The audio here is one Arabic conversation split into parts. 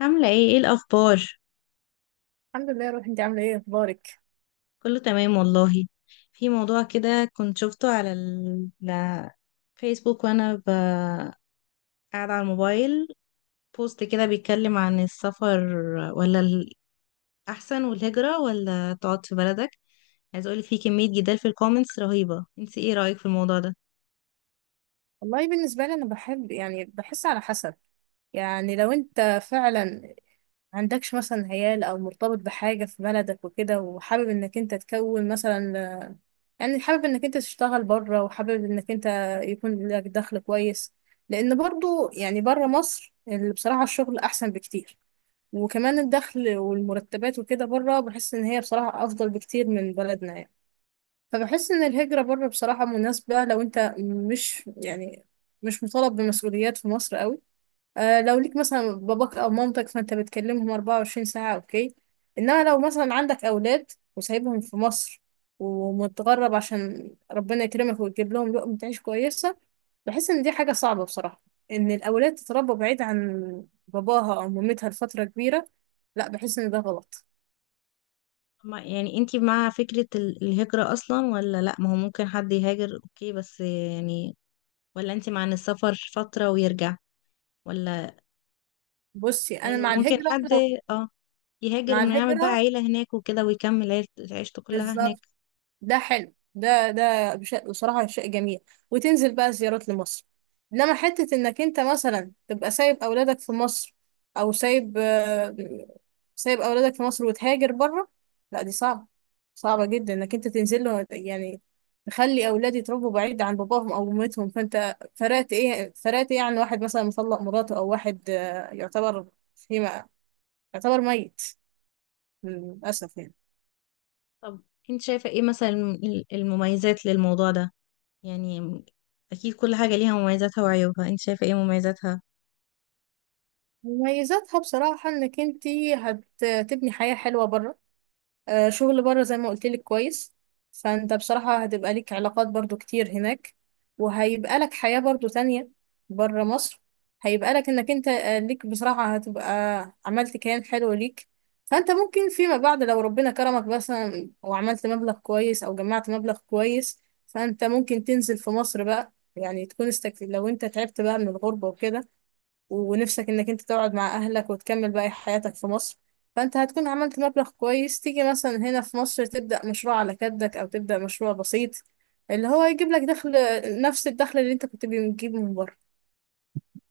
عاملة ايه الأخبار؟ الحمد لله يا روحي. انت عامله ايه، اخبارك؟ كله تمام والله. في موضوع كده كنت شفته على الفيسبوك وأنا قاعدة على الموبايل. بوست كده بيتكلم عن السفر ولا الأحسن والهجرة ولا تقعد في بلدك. عايز أقولك في كمية جدال في الكومنتس رهيبة، انت ايه رأيك في الموضوع ده؟ والله بالنسبه لي انا بحب، يعني بحس على حسب. يعني لو انت فعلا عندكش مثلا عيال او مرتبط بحاجه في بلدك وكده، وحابب انك انت تكون مثلا، يعني حابب انك انت تشتغل بره، وحابب انك انت يكون لك دخل كويس. لان برضو يعني بره مصر اللي بصراحه الشغل احسن بكتير. وكمان الدخل والمرتبات وكده بره، بحس ان هي بصراحه افضل بكتير من بلدنا يعني. فبحس ان الهجرة بره بصراحة مناسبة، لو انت مش يعني مش مطالب بمسؤوليات في مصر قوي. آه، لو ليك مثلا باباك او مامتك فانت بتكلمهم 24 ساعة، اوكي. انما لو مثلا عندك اولاد وسايبهم في مصر، ومتغرب عشان ربنا يكرمك ويجيب لهم لقمة عيش كويسة، بحس ان دي حاجة صعبة بصراحة. ان الاولاد تتربى بعيد عن باباها او مامتها لفترة كبيرة، لا، بحس ان ده غلط. يعني انت مع فكرة الهجرة أصلا ولا لأ؟ ما هو ممكن حد يهاجر اوكي، بس يعني ولا انت مع ان السفر فترة ويرجع، ولا بصي، انا يعني مع ممكن الهجرة. حد، لو اه، يهاجر مع انه يعمل بقى الهجرة، عيلة هناك وكده ويكمل عيشته كلها هناك؟ بالظبط. ده حلو. بصراحة شيء جميل. وتنزل بقى زيارات لمصر. إنما حتة إنك أنت مثلا تبقى سايب أولادك في مصر، أو سايب آه، سايب أولادك في مصر وتهاجر بره، لا، دي صعبة. صعبة جدا إنك أنت تنزل له، يعني تخلي أولادي يتربوا بعيد عن باباهم أو أمتهم. فأنت فرقت إيه عن واحد مثلا مطلق مراته؟ أو واحد آه، فيما يعتبر ميت للأسف يعني. طب انت شايفة ايه مثلا المميزات للموضوع ده؟ يعني اكيد كل حاجة ليها مميزاتها وعيوبها، انت شايفة ايه مميزاتها؟ مميزاتها بصراحة انك انتي هتبني حياة حلوة بره. آه، شغل بره زي ما قلتلك كويس. فانت بصراحة هتبقى ليك علاقات برضو كتير هناك، وهيبقى لك حياة برضو تانية بره مصر. هيبقى لك انك انت آه، ليك، بصراحة هتبقى عملت كيان حلو ليك. فانت ممكن فيما بعد لو ربنا كرمك مثلا وعملت مبلغ كويس او جمعت مبلغ كويس، فانت ممكن تنزل في مصر بقى، يعني لو انت تعبت بقى من الغربة وكده، ونفسك انك انت تقعد مع اهلك وتكمل باقي حياتك في مصر، فانت هتكون عملت مبلغ كويس، تيجي مثلا هنا في مصر تبدأ مشروع على قدك او تبدأ مشروع بسيط اللي هو يجيب لك دخل، نفس الدخل اللي انت كنت بتجيبه من بره.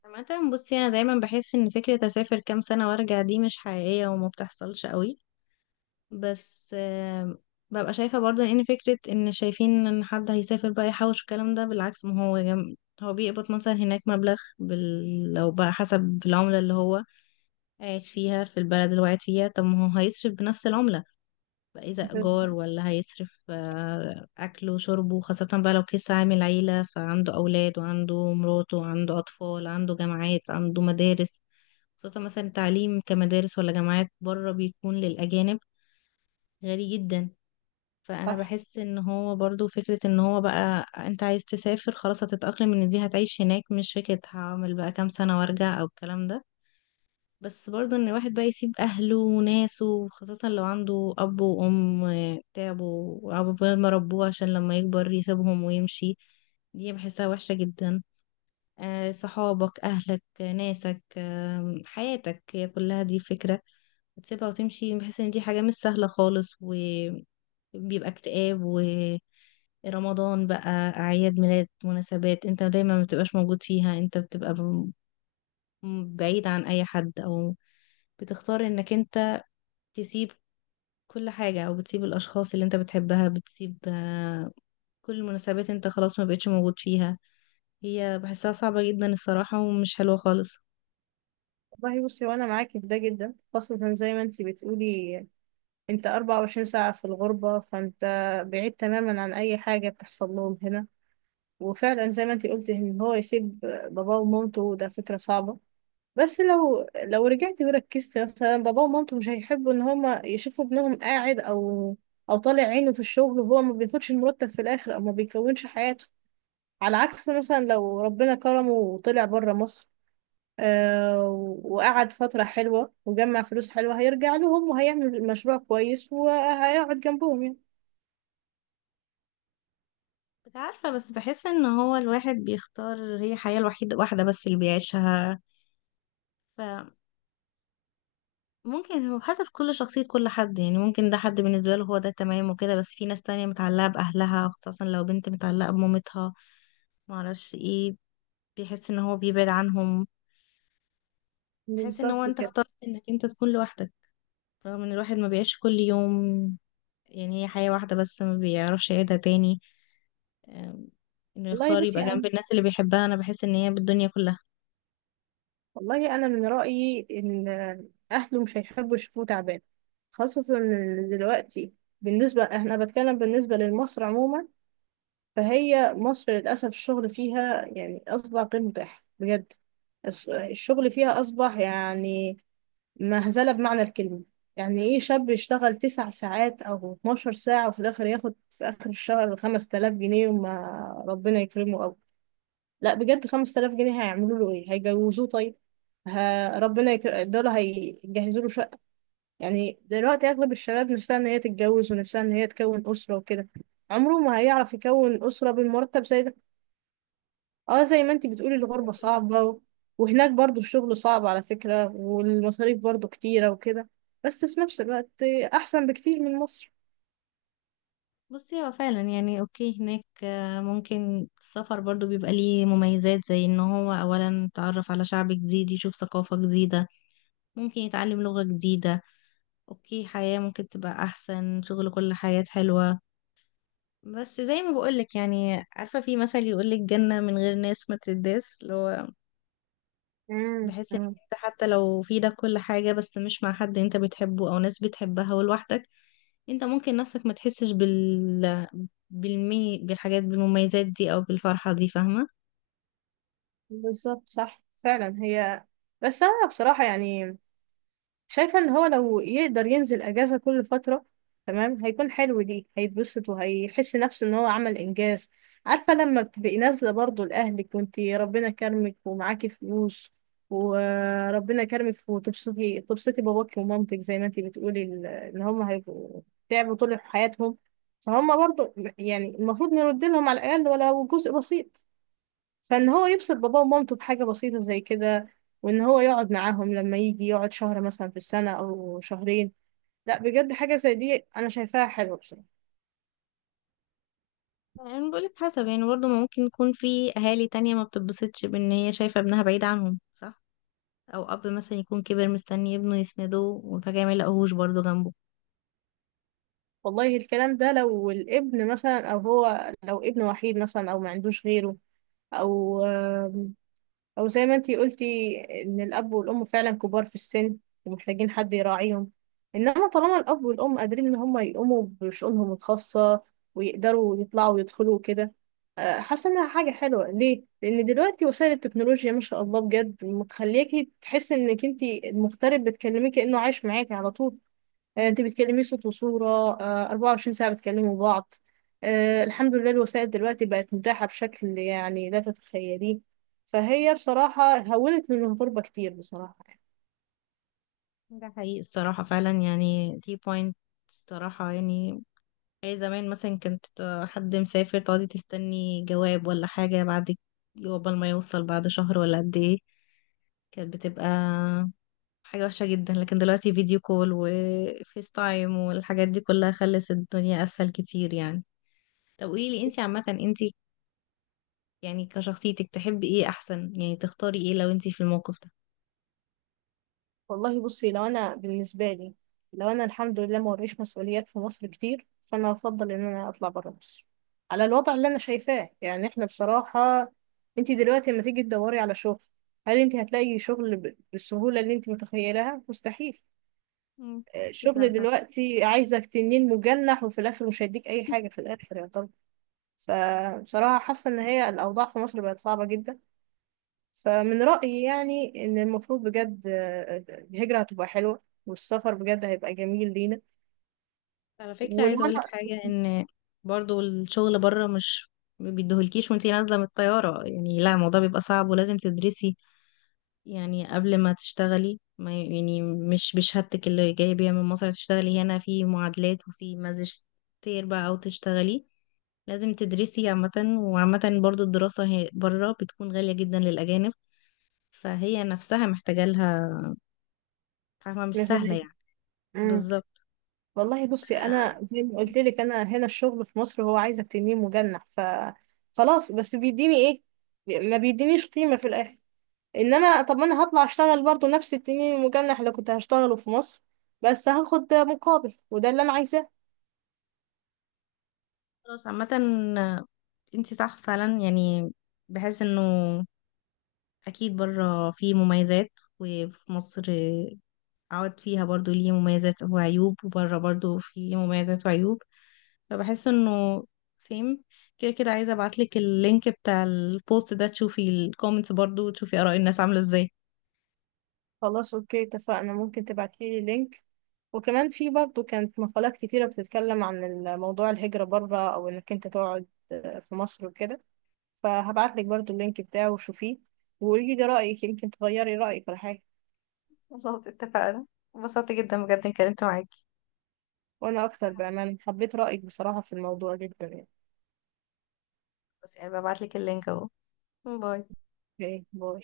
عامة بصي، انا دايما بحس ان فكرة اسافر كام سنة وارجع دي مش حقيقية وما بتحصلش قوي. بس ببقى شايفة برضه ان فكرة ان شايفين ان حد هيسافر بقى يحوش الكلام ده بالعكس، ما هو هو بيقبض مثلا هناك مبلغ لو بقى حسب العملة اللي هو قاعد فيها، في البلد اللي هو قاعد فيها. طب ما هو هيصرف بنفس العملة بقى، إذا ده إيجار ولا هيصرف أكله وشربه، خاصة بقى لو كيس عامل عيلة فعنده أولاد وعنده مراته وعنده أطفال، عنده جامعات، عنده مدارس. خاصة مثلا التعليم، كمدارس ولا جامعات، بره بيكون للأجانب غالي جدا. فأنا صح. بحس إن هو برضو فكرة إن هو بقى أنت عايز تسافر خلاص هتتأقلم إن دي هتعيش هناك، مش فكرة هعمل بقى كام سنة وأرجع أو الكلام ده. بس برضه ان الواحد بقى يسيب اهله وناسه، خاصة لو عنده اب وام تعبوا وعقبال ما ربوه عشان لما يكبر يسيبهم ويمشي، دي بحسها وحشة جدا. صحابك، اهلك، ناسك، حياتك هي كلها، دي فكرة تسيبها وتمشي. بحس ان دي حاجة مش سهلة خالص، وبيبقى اكتئاب. ورمضان بقى، اعياد ميلاد، مناسبات انت دايما ما بتبقاش موجود فيها. انت بتبقى بعيد عن اي حد، او بتختار انك انت تسيب كل حاجة، او بتسيب الاشخاص اللي انت بتحبها، بتسيب كل المناسبات انت خلاص ما بقتش موجود فيها. هي بحسها صعبة جدا الصراحة ومش حلوة خالص. والله بصي، وانا معاكي في ده جدا، خاصة زي ما انت بتقولي، انت 24 ساعة في الغربة، فانت بعيد تماما عن اي حاجة بتحصل لهم هنا. وفعلا زي ما انت قلتي، ان هو يسيب باباه ومامته، ده فكرة صعبة. بس لو رجعت وركزت، مثلا بابا ومامته مش هيحبوا ان هما يشوفوا ابنهم قاعد او طالع عينه في الشغل، وهو ما بياخدش المرتب في الاخر، او ما بيكونش حياته. على عكس مثلا لو ربنا كرمه وطلع بره مصر، آه وقعد فترة حلوة وجمع فلوس حلوة، هيرجع لهم وهيعمل مشروع كويس وهيقعد جنبهم يعني. مش عارفة، بس بحس ان هو الواحد بيختار، هي الحياة الوحيدة واحدة بس اللي بيعيشها. فممكن هو حسب كل شخصية، كل حد يعني، ممكن ده حد بالنسبة له هو ده تمام وكده، بس في ناس تانية متعلقة بأهلها، خاصة لو بنت متعلقة بمامتها، معرفش ايه، بيحس ان هو بيبعد عنهم. بيحس ان هو بالظبط انت كده. بالظبط اخترت انك انت تكون لوحدك، رغم ان الواحد ما بيعيش كل يوم، يعني هي حياة واحدة بس ما بيعرفش يعيدها تاني. أم، انه والله يختار يبقى بصي جنب انا الناس اللي بيحبها، انا بحس ان هي بالدنيا كلها. والله انا من رايي ان اهله مش هيحبوا يشوفوه تعبان. خاصه ان دلوقتي بالنسبه احنا بتكلم بالنسبه لمصر عموما، فهي مصر للاسف الشغل فيها يعني اصبح غير متاح بجد. الشغل فيها اصبح يعني مهزله بمعنى الكلمه. يعني ايه شاب يشتغل 9 ساعات او 12 ساعه وفي الاخر ياخد في اخر الشهر 5000 جنيه؟ وما ربنا يكرمه. لا بجد، 5000 جنيه هيعملوا له ايه؟ هيجوزوه طيب؟ دول هيجهزوا له شقة؟ يعني دلوقتي اغلب الشباب نفسها ان هي تتجوز، ونفسها ان هي تكون اسرة وكده. عمره ما هيعرف يكون اسرة بالمرتب زي ده. اه، زي ما انتي بتقولي الغربة صعبة وهناك برضو الشغل صعب على فكرة، والمصاريف برضو كتيرة وكده، بس في نفس الوقت احسن بكتير من مصر. بصي هو فعلا يعني اوكي هناك، ممكن السفر برضو بيبقى ليه مميزات، زي ان هو اولا يتعرف على شعب جديد، يشوف ثقافة جديدة، ممكن يتعلم لغة جديدة. اوكي حياة ممكن تبقى احسن، شغل، كل حياة حلوة. بس زي ما بقولك، يعني عارفة في مثل يقولك جنة من غير ناس ما تداس، اللي هو مم. بحيث انك مم. انت حتى لو في ده كل حاجة بس مش مع حد انت بتحبه او ناس بتحبها ولوحدك، انت ممكن نفسك ما تحسش بالحاجات بالمميزات دي او بالفرحة دي، فاهمة؟ بالظبط، صح فعلا هي. بس انا بصراحة يعني شايفة ان هو لو يقدر ينزل اجازة كل فترة، تمام، هيكون حلو ليه، هيتبسط وهيحس نفسه ان هو عمل انجاز. عارفة لما بتبقي نازلة برضه لأهلك، وانتي ربنا كرمك ومعاكي فلوس، وربنا كرمك، وتبسطي، تبسطي باباكي ومامتك. زي ما انتي بتقولي، ان هم هيبقوا تعبوا طول حياتهم، فهم برضه يعني المفروض نرد لهم على الأقل ولو جزء بسيط. فان هو يبسط باباه ومامته بحاجة بسيطة زي كده، وان هو يقعد معاهم لما يجي، يقعد شهر مثلا في السنة او شهرين. لا بجد، حاجة زي دي انا شايفاها حلوة بصراحة. يعني بقولك حسب، يعني برضه ما ممكن يكون في اهالي تانية ما بتتبسطش بان هي شايفة ابنها بعيد عنهم، صح؟ او اب مثلا يكون كبر مستني ابنه يسنده وفجأة ما يلاقوهوش برضه جنبه. والله الكلام ده لو الابن مثلا، او هو لو ابن وحيد مثلا، او ما عندوش غيره، او او زي ما انتي قلتي ان الاب والام فعلا كبار في السن ومحتاجين حد يراعيهم. انما طالما الاب والام قادرين ان هم يقوموا بشؤونهم الخاصه، ويقدروا يطلعوا ويدخلوا كده، حاسه انها حاجه حلوه ليه. لان دلوقتي وسائل التكنولوجيا ما شاء الله بجد مخلياكي تحسي انك انتي المغترب بتكلميه كانه عايش معاكي على طول. آه، انت بتكلمي صوت وصورة، آه، 24 ساعة بتكلموا بعض. آه، الحمد لله الوسائل دلوقتي بقت متاحة بشكل يعني لا تتخيليه. فهي بصراحة هونت من الغربة كتير بصراحة يعني. ده حقيقي الصراحة، فعلا يعني دي بوينت الصراحة يعني. أي زمان مثلا كنت حد مسافر تقعدي تستني جواب ولا حاجة بعد، قبل ما يوصل بعد شهر ولا قد ايه، كانت بتبقى حاجة وحشة جدا. لكن دلوقتي فيديو كول وفيس تايم والحاجات دي كلها خلت الدنيا أسهل كتير يعني. طب قوليلي انتي عامة، انتي يعني كشخصيتك تحبي ايه أحسن؟ يعني تختاري ايه لو انتي في الموقف ده؟ والله بصي، لو أنا الحمد لله ما وريش مسؤوليات في مصر كتير، فأنا أفضل إن أنا أطلع برا مصر، على الوضع اللي أنا شايفاه. يعني إحنا بصراحة، أنت دلوقتي لما تيجي تدوري على شغل، هل أنت هتلاقي شغل بالسهولة اللي أنت متخيلها؟ مستحيل. مم. الشغل دلوقتي عايزك تنين مجنح، وفي الاخر مش هيديك اي حاجه في الاخر، يا طب. فبصراحه حاسه ان هي الاوضاع في مصر بقت صعبه جدا. فمن رايي يعني ان المفروض بجد الهجره هتبقى حلوه، والسفر بجد هيبقى جميل لينا. على فكرة عايزة ولو اقولك انا حاجة، ان برضو الشغل بره مش ما بيديهولكيش وانتي نازلة من الطيارة يعني. لا الموضوع بيبقى صعب ولازم تدرسي يعني قبل ما تشتغلي، ما يعني مش بشهادتك اللي جاية بيها من مصر تشتغلي، هنا في معادلات وفي ماجستير بقى او تشتغلي، لازم تدرسي عامة. وعامة برضو الدراسة هي بره بتكون غالية جدا للأجانب، فهي نفسها محتاجة لها، فاهمة؟ مش سهلة مثلا. يعني. امم بالظبط. والله بصي، آه، انا زي ما قلت لك انا هنا الشغل في مصر هو عايزك تنين مجنح، خلاص. بس بيديني ايه؟ ما بيدينيش قيمه في الاخر. انما طب، ما انا هطلع اشتغل برضه نفس التنين المجنح اللي كنت هشتغله في مصر، بس هاخد مقابل، وده اللي انا عايزاه. خلاص عامة انتي صح فعلا يعني. بحس انه اكيد بره فيه مميزات، وفي مصر عوض فيها برضو ليه مميزات وعيوب، وبره برضو فيه مميزات وعيوب. فبحس انه سيم كده كده. عايزة ابعتلك اللينك بتاع البوست ده تشوفي الكومنتس برضو وتشوفي اراء الناس عاملة ازاي. خلاص اوكي، اتفقنا. ممكن تبعتيلي لينك، وكمان في برضه كانت مقالات كتيرة بتتكلم عن موضوع الهجرة بره، او انك انت تقعد في مصر وكده، فهبعتلك برضه اللينك بتاعه وشوفيه، وقولي لي رأيك. يمكن تغيري رأيك ولا حاجة. خلاص اتفقنا. انبسطت جدا بجد اني اتكلمت معاكي. وانا اكتر بأمان، حبيت رأيك بصراحة في الموضوع جدا يعني. بس يعني ببعتلك اللينك اهو. باي. اوكي، باي.